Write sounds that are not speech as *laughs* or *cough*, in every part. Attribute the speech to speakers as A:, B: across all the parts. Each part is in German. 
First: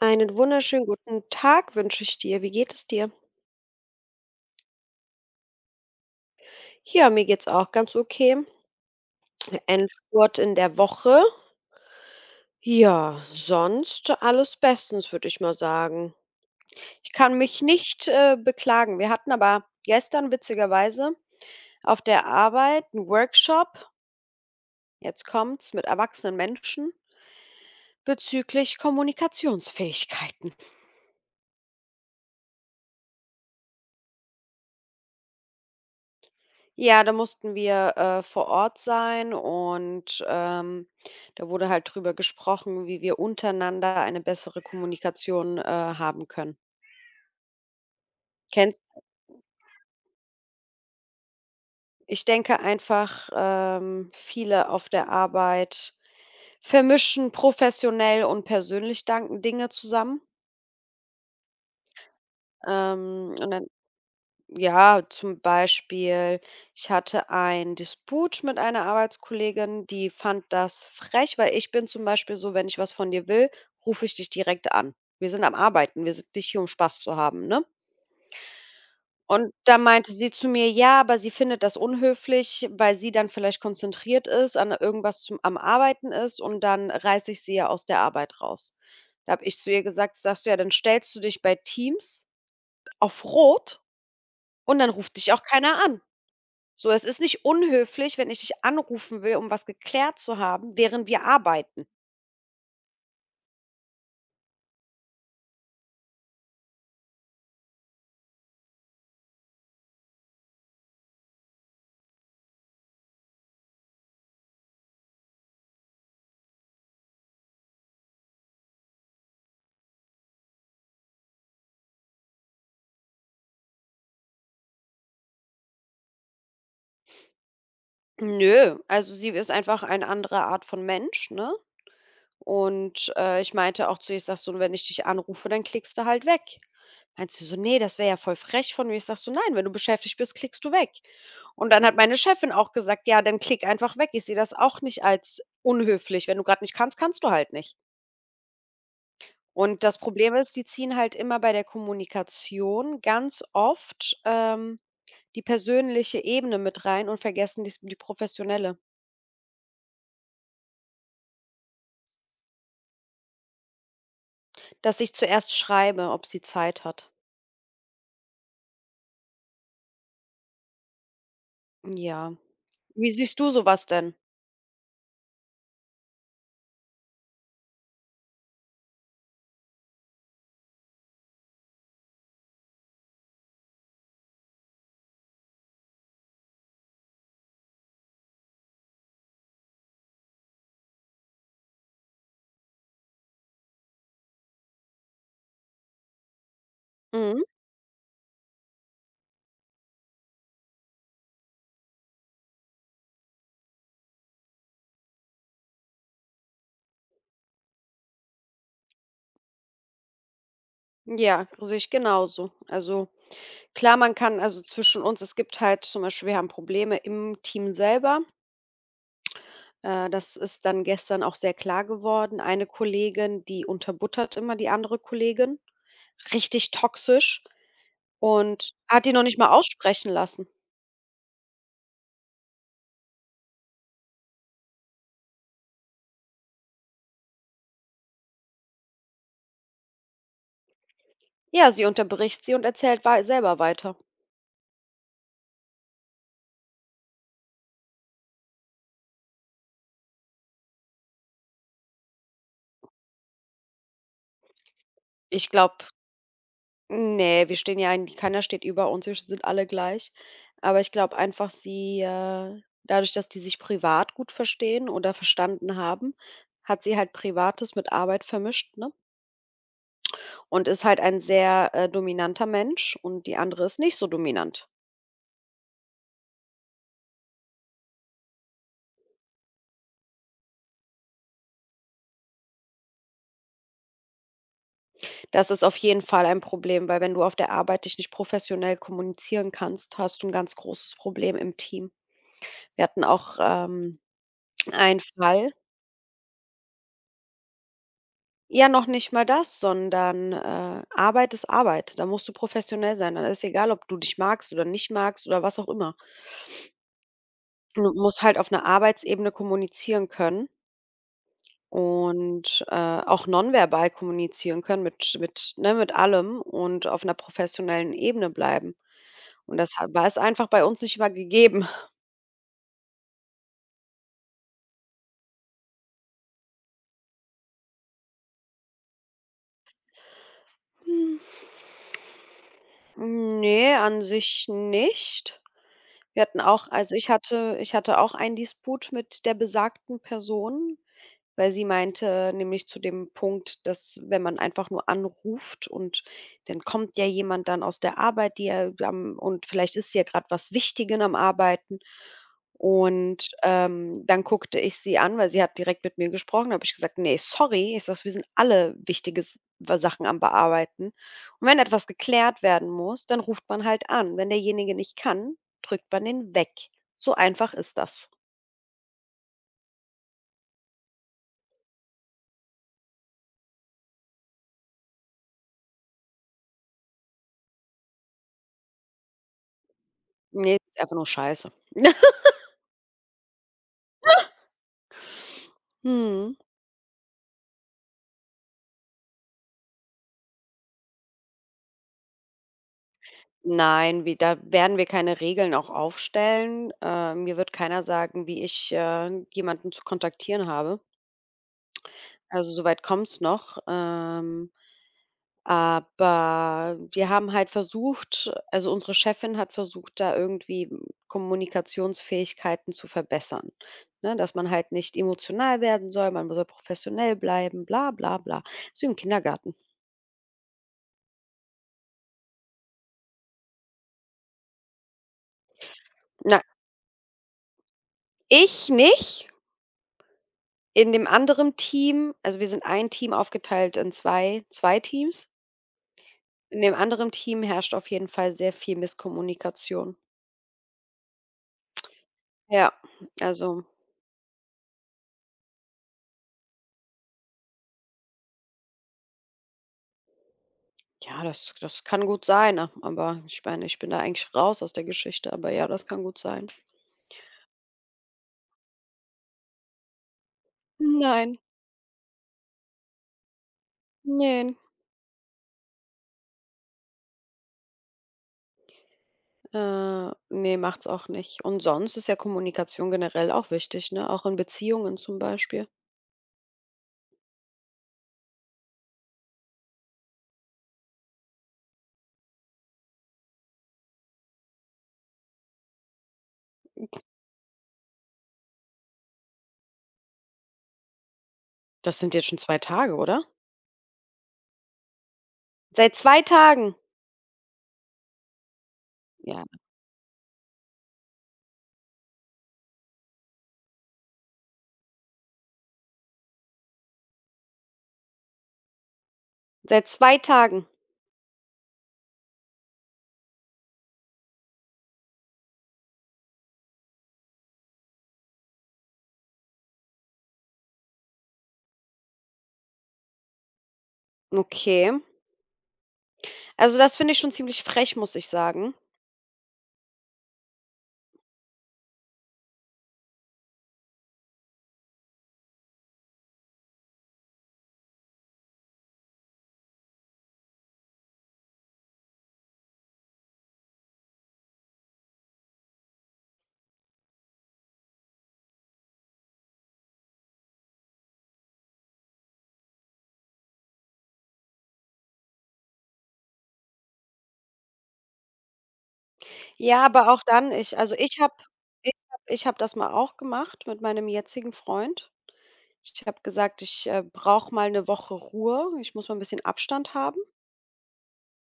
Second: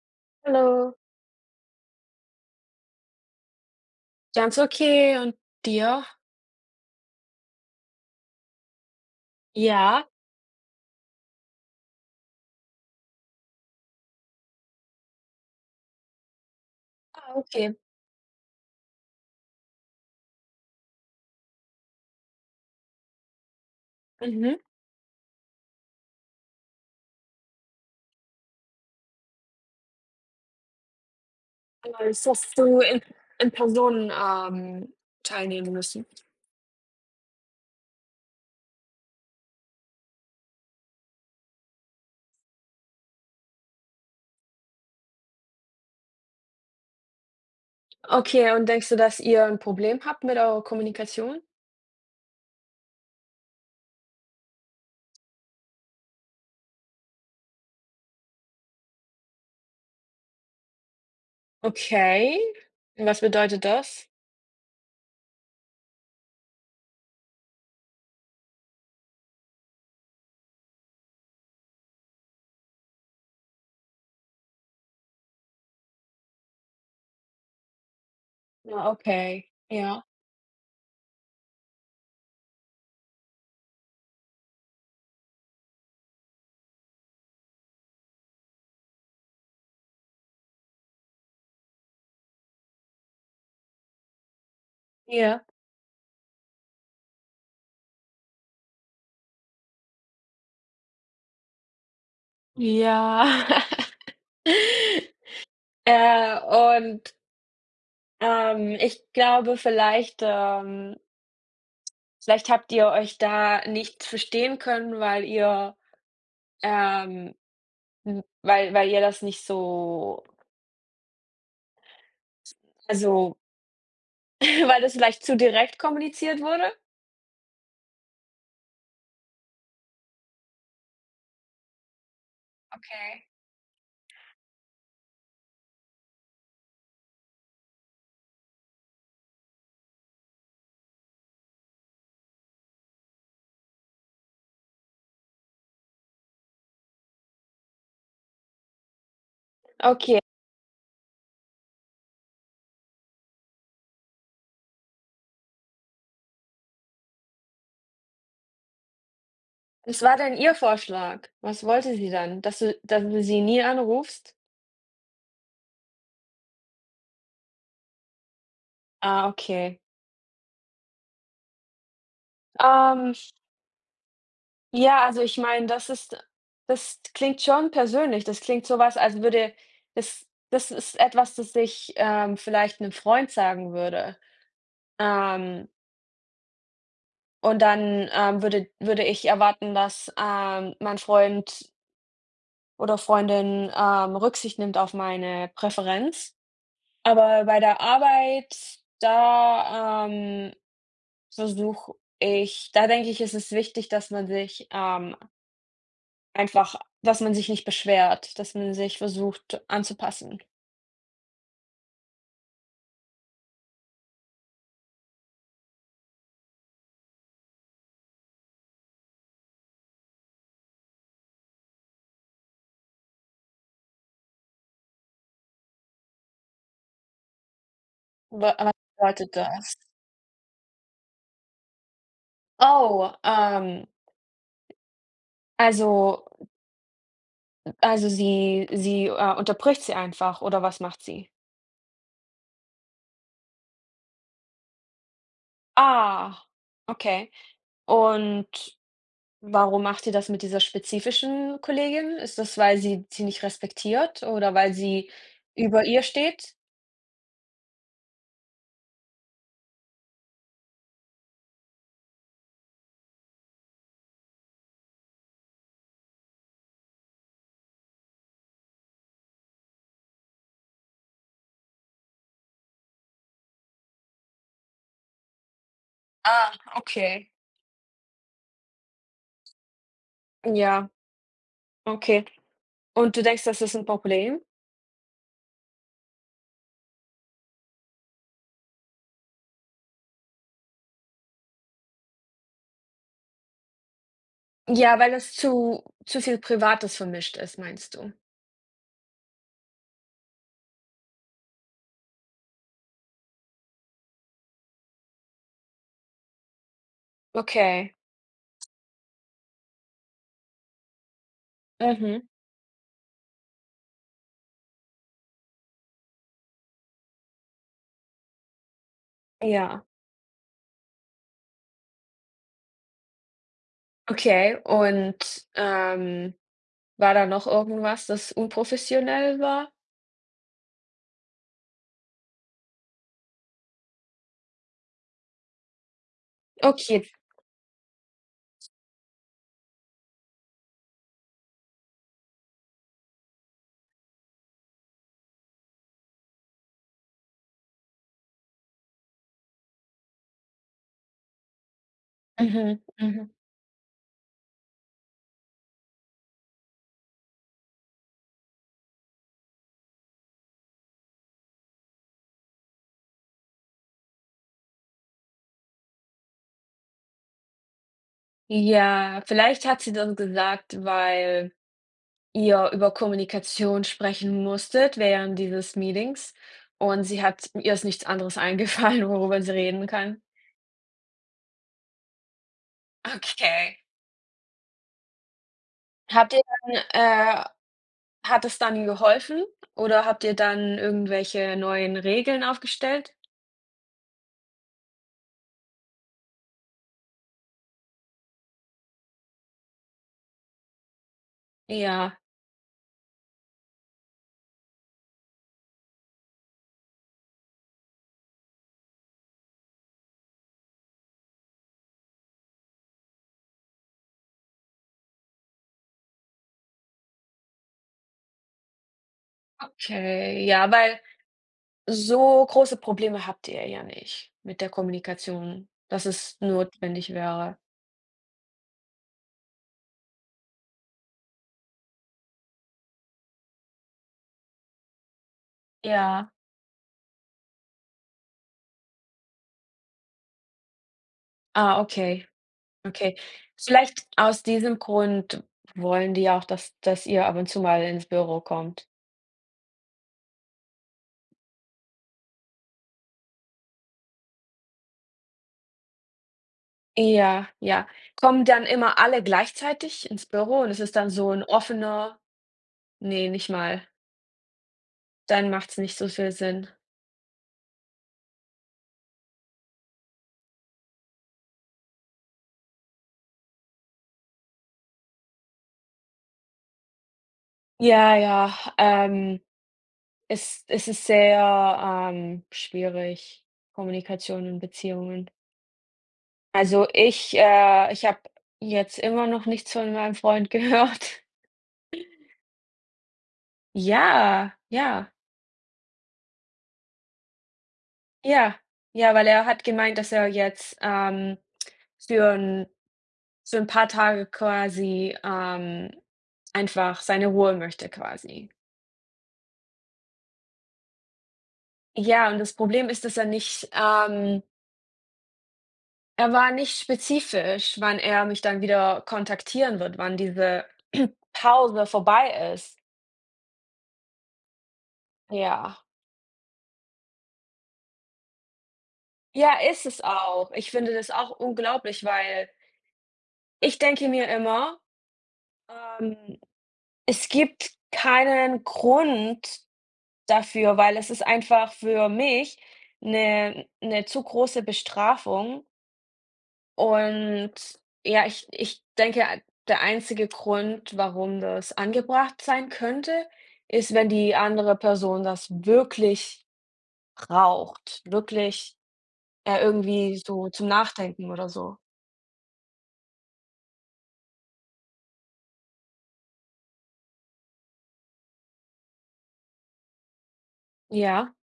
A: Einen wunderschönen
B: Hallo.
A: guten Tag wünsche ich dir. Wie geht es dir?
B: Ganz okay und dir?
A: Ja, mir geht's auch ganz okay.
B: Ja,
A: Endspurt in der Woche. Ja, sonst alles bestens, würde ich mal sagen. Ich
B: ah,
A: kann mich
B: okay.
A: nicht beklagen. Wir hatten aber gestern witzigerweise auf der Arbeit einen Workshop,
B: Mhm.
A: jetzt kommt's, mit erwachsenen Menschen bezüglich Kommunikationsfähigkeiten.
B: Nice, hast du in Person, teilnehmen müssen.
A: Ja, da mussten wir vor Ort sein und da wurde halt drüber gesprochen, wie wir untereinander eine bessere Kommunikation haben können.
B: Okay, und
A: Kennst
B: denkst du, dass ihr ein Problem habt mit eurer Kommunikation?
A: ich denke einfach, viele auf der Arbeit vermischen professionell und persönlich danken Dinge zusammen,
B: Okay. Und was
A: und
B: bedeutet
A: dann.
B: das?
A: Ja, zum Beispiel, ich hatte einen Disput mit einer Arbeitskollegin, die fand das frech, weil ich bin zum Beispiel so, wenn ich was von dir will, rufe ich dich direkt an. Wir sind am Arbeiten, wir sind nicht hier, um Spaß zu haben, ne?
B: Ah, okay.
A: Und da
B: Ja,
A: meinte sie zu mir, ja, aber sie findet das unhöflich, weil sie dann vielleicht konzentriert ist, an irgendwas zum, am Arbeiten ist und dann reiße ich sie ja aus der Arbeit raus. Da habe ich zu ihr gesagt, sagst du ja, dann stellst du dich bei Teams auf Rot und dann ruft dich auch
B: ja.
A: keiner an. So, es ist nicht unhöflich, wenn ich dich anrufen will, um was geklärt zu haben, während wir arbeiten.
B: Ja. *laughs* Äh, und, Ich glaube, vielleicht, vielleicht habt ihr euch da nicht verstehen können, ähm weil ihr das nicht so also, *laughs* weil das vielleicht zu direkt kommuniziert wurde?
A: Nö, also sie ist einfach eine andere Art von Mensch, ne? Und
B: Okay.
A: ich meinte auch zu ihr, ich sage so: „Wenn ich dich anrufe, dann klickst du halt weg." Meinte sie so: nee, das wäre ja voll frech von mir." Ich sage so: „Nein, wenn du beschäftigt bist, klickst du weg." Und dann hat meine Chefin auch gesagt: „Ja, dann klick einfach weg." Ich sehe das auch nicht als unhöflich. Wenn du gerade nicht kannst, kannst du halt nicht. Und das
B: Okay.
A: Problem ist, die ziehen halt immer bei der Kommunikation ganz oft, die persönliche Ebene mit rein und vergessen dies die professionelle,
B: Was war denn ihr Vorschlag? Was wollte sie dann? Dass du sie nie anrufst?
A: dass ich zuerst schreibe, ob sie Zeit hat.
B: Ah, okay.
A: Ja. Wie
B: Ähm,
A: siehst du so was denn?
B: ja, also ich meine, das klingt schon persönlich. Das klingt so was, als würde das das ist etwas, das ich, vielleicht 'nem Freund sagen würde. Ähm, und dann, würde ich erwarten, dass, mein Freund oder Freundin, Rücksicht nimmt auf meine Präferenz.
A: Mhm.
B: Aber bei der Arbeit, da, ähm, versuche da denke ich, ist es wichtig, dass man sich, einfach dass man sich nicht beschwert, dass man sich versucht anzupassen.
A: Ja, sehe ich genauso. Also, klar, man kann also zwischen uns es gibt halt zum Beispiel, wir haben Probleme im Team selber. Das ist dann gestern auch sehr klar geworden. Eine Kollegin, die unterbuttert immer die andere Kollegin, richtig toxisch
B: Wa was
A: und hat die noch
B: bedeutet
A: nicht mal
B: das?
A: aussprechen lassen.
B: Oh, ähm, also also sie unterbricht sie einfach oder was macht sie?
A: Ja, sie unterbricht sie und erzählt wei selber weiter.
B: Ah, okay. Und warum macht ihr das mit dieser spezifischen Kollegin? Ist das, weil sie nicht respektiert oder weil sie
A: Ich glaube.
B: über ihr steht?
A: Ne, wir stehen ja eigentlich, keiner steht über uns, wir sind alle gleich. Aber ich glaube einfach, dadurch, dass die sich privat gut verstehen oder verstanden haben, hat sie halt Privates mit Arbeit vermischt, ne? Und ist halt ein sehr dominanter Mensch und die andere ist nicht so dominant.
B: Ah, okay. Ja, okay. Und du denkst, das ist ein Problem?
A: Das ist auf jeden Fall ein Problem, weil wenn du auf der Arbeit dich nicht professionell kommunizieren kannst, hast du ein ganz großes Problem im Team. Wir hatten auch
B: Ja,
A: einen
B: weil es
A: Fall.
B: zu viel Privates vermischt ist, meinst du?
A: Ja, noch nicht mal das, sondern Arbeit ist Arbeit. Da musst du professionell sein. Dann ist egal, ob du dich magst oder nicht magst oder was auch immer. Du
B: Okay.
A: musst halt auf einer Arbeitsebene kommunizieren können
B: Mhm.
A: und auch nonverbal kommunizieren können mit, ne, mit allem und auf einer professionellen Ebene bleiben. Und das
B: Ja.
A: ha war es einfach bei uns nicht immer gegeben.
B: Okay, und, ähm, war da noch irgendwas, das unprofessionell war?
A: Hm. Ne, an sich nicht. Wir hatten auch, also,
B: Okay.
A: ich hatte auch einen Disput mit der besagten Person. Weil sie meinte nämlich zu dem Punkt, dass wenn man einfach nur anruft und dann kommt ja jemand dann aus der Arbeit, die ja am und vielleicht ist ja gerade was Wichtiges am Arbeiten.
B: Mhm,
A: Und
B: mhm.
A: dann guckte ich sie an, weil sie hat direkt mit mir gesprochen. Da habe ich gesagt: nee, sorry." Ich sage: „Wir sind alle wichtige S Sachen am Bearbeiten." Und wenn etwas geklärt werden muss, dann ruft man halt an. Wenn derjenige nicht kann, drückt man den weg. So einfach ist das.
B: Ja, vielleicht hat sie das gesagt, weil ihr über Kommunikation sprechen musstet während dieses Meetings und sie hat ihr ist nichts anderes *laughs* eingefallen, worüber sie reden kann?
A: Ne, ist einfach nur scheiße. *laughs*
B: Okay. Habt
A: Mhm.
B: ihr dann, hat es dann geholfen oder habt ihr dann irgendwelche neuen Regeln aufgestellt?
A: Nein, wie da werden wir keine Regeln auch aufstellen. Mir wird keiner sagen, wie ich jemanden zu kontaktieren habe.
B: Ja,
A: Also, soweit weit kommt's noch. Aber wir haben halt versucht, also, unsere Chefin hat versucht, da irgendwie Kommunikationsfähigkeiten zu verbessern, ne? Dass man halt nicht emotional werden soll, man soll professionell bleiben, bla bla bla. So im Kindergarten.
B: okay. Ja, weil so große Probleme habt ihr ja nicht mit der Kommunikation, dass es
A: Na,
B: notwendig wäre.
A: ich nicht. In dem anderen Team, also wir sind ein Team aufgeteilt in zwei Teams.
B: Ja.
A: In dem anderen Team herrscht auf jeden Fall sehr viel Misskommunikation.
B: Ah, okay.
A: Ja,
B: Okay.
A: also,
B: Vielleicht aus diesem Grund wollen die auch, dass ihr ab und zu mal ins Büro kommt.
A: ja, das kann gut sein, ne? Aber ich meine, ich bin da eigentlich raus aus der Geschichte, aber ja, das kann gut sein.
B: Ja, ja. Kommen dann immer alle gleichzeitig ins Büro und es ist dann so
A: Nein,
B: ein offener ne, nicht mal.
A: ne
B: Dann macht es nicht so viel Sinn.
A: ne, macht's auch nicht. Und sonst ist ja Kommunikation generell auch wichtig, ne? Auch in Beziehungen zum Beispiel.
B: Ja, ja, es ist sehr, schwierig, Kommunikation und Beziehungen. Also, ich habe jetzt immer noch nichts von meinem Freund gehört.
A: Das sind jetzt schon zwei Tage, oder?
B: *laughs* Ja, ja.
A: Seit 2 Tagen.
B: Ja, ja, weil
A: Ja,
B: er hat gemeint, dass er jetzt, für 'n für 'n paar Tage quasi, einfach seine Ruhe möchte quasi.
A: seit 2 Tagen.
B: Ja, und das Problem ist, dass er war nicht spezifisch, wann er mich dann wieder kontaktieren wird, wann diese *clears throat* Pause vorbei ist.
A: Okay.
B: Ja.
A: Also, das finde ich schon ziemlich frech, muss ich sagen.
B: Ja, ist es auch. Ich finde das auch unglaublich, weil ich denke mir immer, ähm, es gibt keinen Grund dafür, weil es ist einfach für mich eine zu große Bestrafung und ja, ich denke, der einzige Grund, warum das angebracht sein könnte, ist, wenn die andere Person das wirklich braucht, wirklich,
A: Ja, aber
B: irgendwie
A: auch
B: so
A: dann
B: zum
A: ich, also, ich
B: Nachdenken
A: habe
B: oder so.
A: ich habe ich habe das mal auch gemacht mit meinem jetzigen Freund. Ich habe gesagt: „Ich brauche mal eine Woche Ruhe. Ich muss mal ein bisschen Abstand haben."
B: Ja.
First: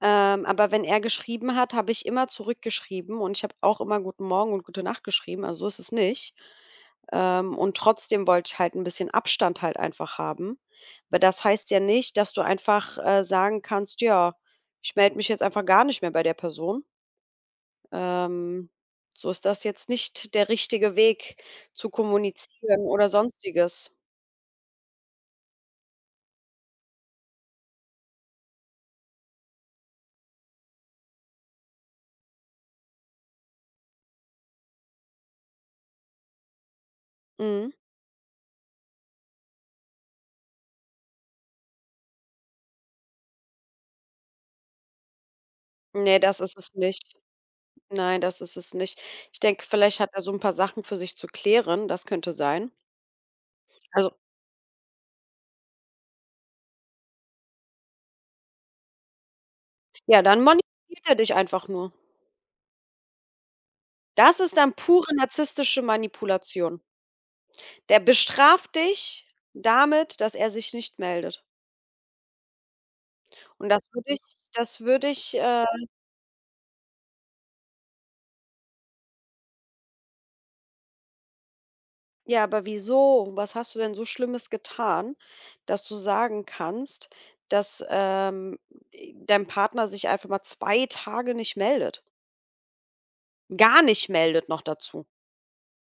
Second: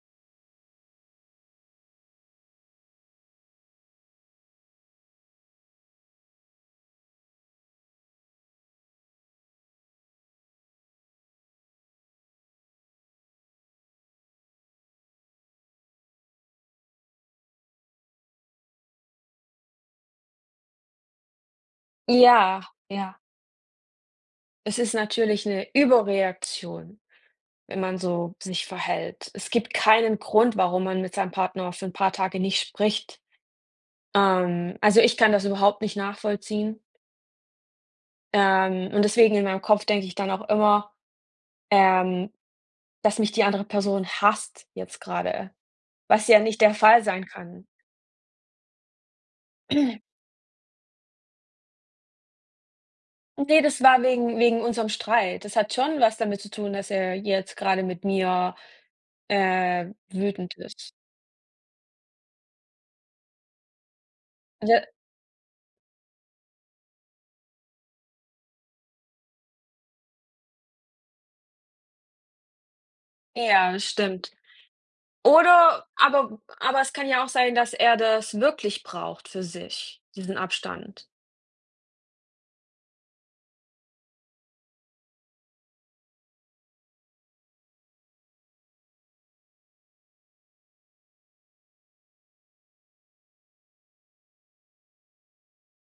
A: Aber wenn er geschrieben hat, habe ich immer zurückgeschrieben und ich habe auch immer „Guten Morgen" und „Gute Nacht" geschrieben, also, so ist es nicht. Und trotzdem wollte ich halt ein bisschen Abstand halt einfach haben. Aber das heißt ja nicht, dass du einfach sagen kannst: „Ja, ich melde mich jetzt einfach gar nicht mehr bei der Person." Ähm, so ist das jetzt nicht der richtige Weg zu
B: Ja,
A: kommunizieren
B: ja.
A: oder Sonstiges.
B: Es ist natürlich eine Überreaktion, wenn man so sich verhält. Es gibt keinen Grund, warum man mit seinem Partner für ein paar Tage nicht spricht. Also, ich kann das überhaupt nicht nachvollziehen.
A: Mhm.
B: Und deswegen in meinem Kopf denke ich dann auch immer, ähm, dass mich die andere Person hasst jetzt gerade,
A: Ne,
B: was
A: das
B: ja
A: ist
B: nicht
A: es
B: der Fall
A: nicht.
B: sein kann.
A: Nein, das ist es nicht. Ich denke, vielleicht hat er
B: *clears throat*
A: so ein paar Sachen für sich zu klären, das könnte sein.
B: Ne, das war
A: Also,
B: wegen unserem Streit. Das hat schon was damit zu tun, dass er jetzt gerade mit mir,
A: ja, dann
B: wütend ist.
A: manipuliert er dich einfach nur. Das ist dann
B: Ja,
A: pure narzisstische Manipulation. Der bestraft dich damit, dass er sich nicht meldet. Und
B: ja,
A: das würde ich
B: stimmt.
A: das würde ich, äh
B: Oder aber es kann ja auch sein, dass er das wirklich braucht für sich, diesen Abstand.
A: Ja, aber wieso? Was hast du denn so Schlimmes getan, dass du sagen kannst, dass dein Partner sich einfach mal 2 Tage nicht meldet? Gar nicht meldet noch dazu.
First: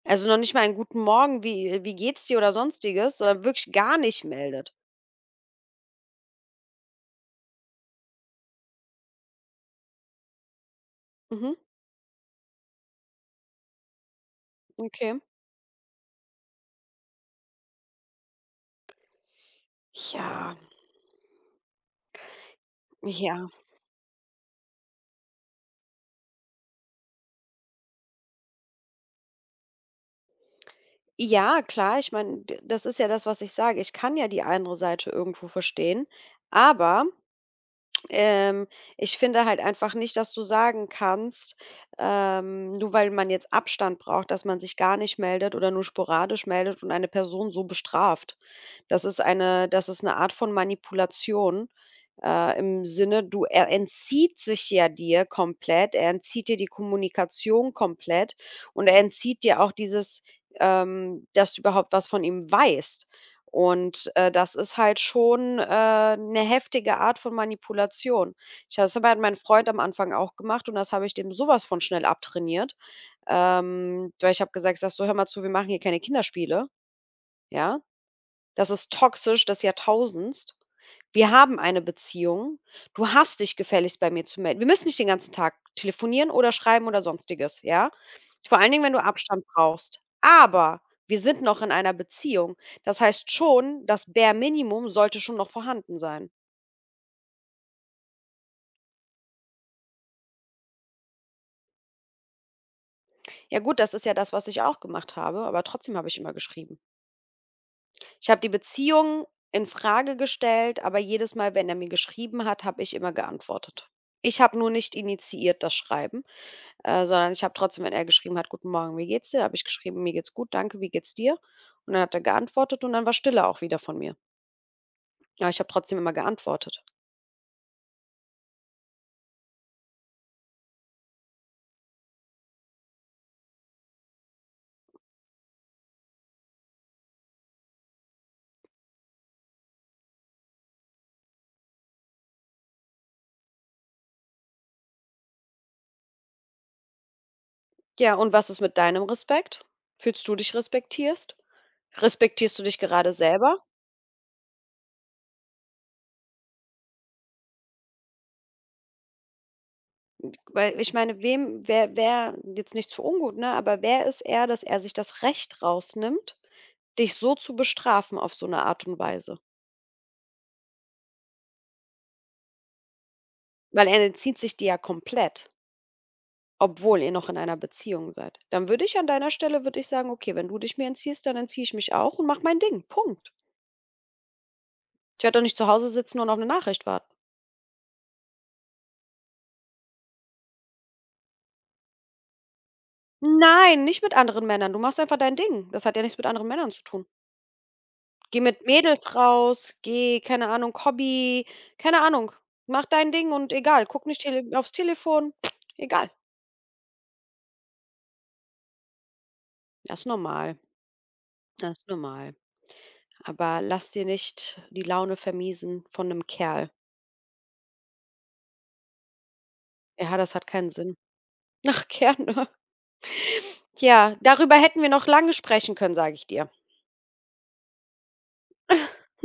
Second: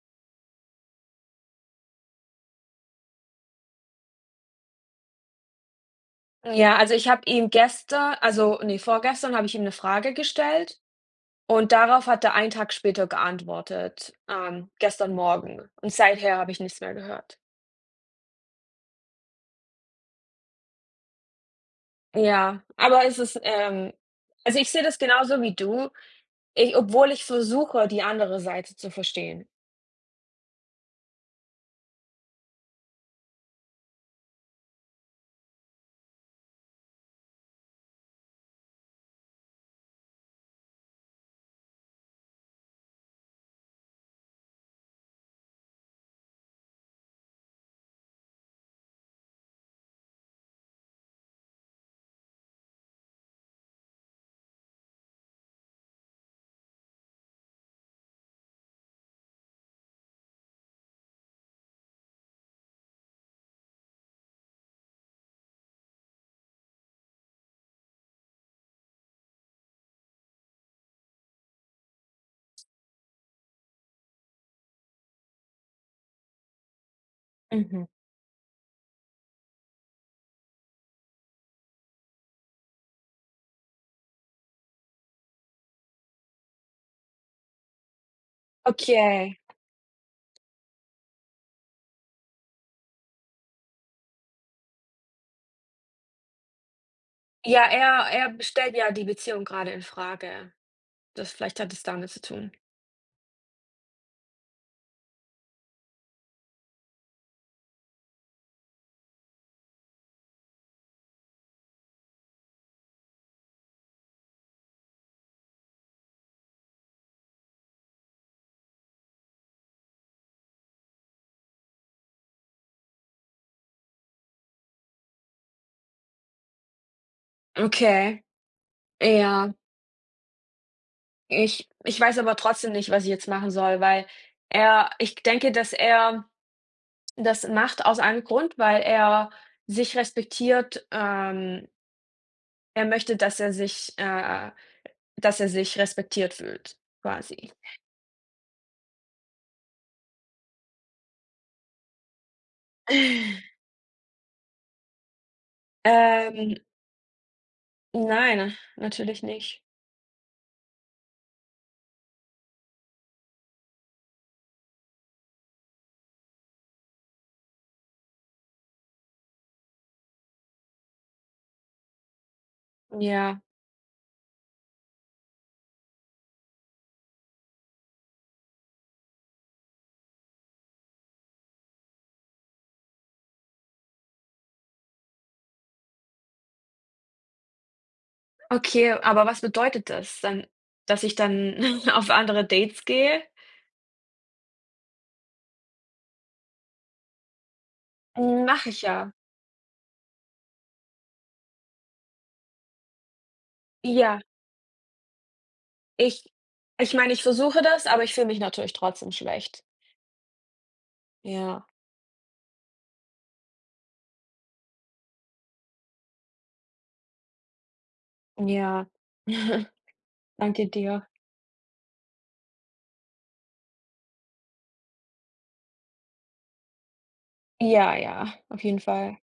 A: Also, noch nicht mal einen guten Morgen, wie geht's dir oder Sonstiges, sondern wirklich gar nicht meldet.
B: Ja, also ich habe ihm gestern, nee vorgestern habe ich ihm eine Frage gestellt
A: Mhm,
B: und darauf hat er einen Tag später geantwortet, gestern
A: okay.
B: Morgen. Und seither habe ich nichts mehr gehört.
A: Ja,
B: Ja, aber
A: ja.
B: also, ich sehe das genauso wie du, ich obwohl ich versuche, die andere Seite zu verstehen.
A: Ja, klar, ich meine, das ist ja das, was ich sage. Ich kann ja die andere Seite irgendwo verstehen, aber. Ähm, ich finde halt einfach nicht, dass du sagen kannst, nur weil man jetzt Abstand braucht, dass man sich gar nicht meldet oder nur sporadisch meldet und eine Person so bestraft. Das ist eine Art von Manipulation. Im Sinne, er entzieht sich ja dir komplett, er entzieht dir die Kommunikation komplett und er entzieht dir auch dieses dass du überhaupt was von ihm weißt. Und das ist halt schon 'ne heftige Art von Manipulation. Ich das hat mein Freund am Anfang auch gemacht und das habe ich dem sowas von schnell abtrainiert. Weil ich habe gesagt: „Sage so: 'Hör mal zu, wir machen hier keine Kinderspiele, ja?'
B: Mhm.
A: Das ist toxisch des Jahrtausends. Wir haben eine Beziehung. Du hast dich gefälligst bei mir zu melden. Wir müssen nicht den ganzen Tag telefonieren oder schreiben oder Sonstiges, ja? Vor allen Dingen, wenn du
B: Okay.
A: Abstand brauchst. Aber wir sind noch in einer Beziehung. Das heißt schon, das Bare Minimum sollte schon noch vorhanden sein.
B: Ja, er stellt ja die Beziehung gerade in Frage. Das vielleicht hat es damit zu tun.
A: Ja gut, das ist ja das, was ich auch gemacht habe, aber trotzdem habe ich immer geschrieben. Ich habe die Beziehung in Frage gestellt, aber jedes Mal, wenn er mir geschrieben hat, habe ich immer geantwortet. Ich habe nur nicht initiiert das Schreiben. Sondern ich habe trotzdem, wenn er geschrieben hat: „Guten Morgen, wie geht's dir?", habe ich geschrieben: „Mir geht's gut, danke, wie geht's dir?" Und dann hat er geantwortet und dann war Stille auch wieder von mir. Aber ich habe trotzdem immer geantwortet.
B: Okay, ja. Ich weiß aber trotzdem nicht, was ich jetzt machen soll, weil er ich denke, dass er das macht aus einem Grund, weil er sich respektiert. Er möchte, dass er sich respektiert fühlt, quasi.
A: Ja, und was ist mit deinem Respekt? Fühlst du dich respektierst? Respektierst du dich gerade selber?
B: *laughs* Ähm, nein, natürlich nicht.
A: Weil ich meine, wem wer wer jetzt nicht zu ungut, ne, aber wer ist er, dass er sich das Recht rausnimmt, dich so zu bestrafen auf so eine Art und Weise?
B: Ja,
A: Weil er entzieht sich dir ja komplett. Obwohl ihr noch in einer Beziehung seid. Dann würde ich, an deiner Stelle würde ich sagen: „Okay, wenn du dich mir entziehst, dann entziehe ich mich auch und mache mein Ding. Punkt." Ich werde doch nicht zu Hause sitzen und auf eine Nachricht warten.
B: okay, aber was bedeutet das dann? Dass ich dann *laughs* auf andere Dates gehe?
A: Nein, nicht mit anderen Männern. Du machst einfach dein Ding. Das hat ja nichts mit anderen Männern zu tun. Geh mit
B: Mache ich ja.
A: Mädels raus, geh, keine Ahnung, Hobby, keine Ahnung. Mach dein Ding und egal, guck
B: Ja.
A: nicht tele aufs Telefon, *tsk* egal.
B: Ich Ich meine, ich versuche das, aber ich fühle mich natürlich trotzdem schlecht.
A: Das ist normal,
B: Ja,
A: das ist normal. Aber lass dir nicht die Laune vermiesen von 'nem Kerl.
B: ja. *laughs*
A: Ja, das hat
B: Danke
A: keinen Sinn.
B: dir.
A: Ach, Kerne. *laughs* Tja, darüber hätten wir noch lange sprechen können, sage ich dir.
B: Ja, ja, auf jeden Fall.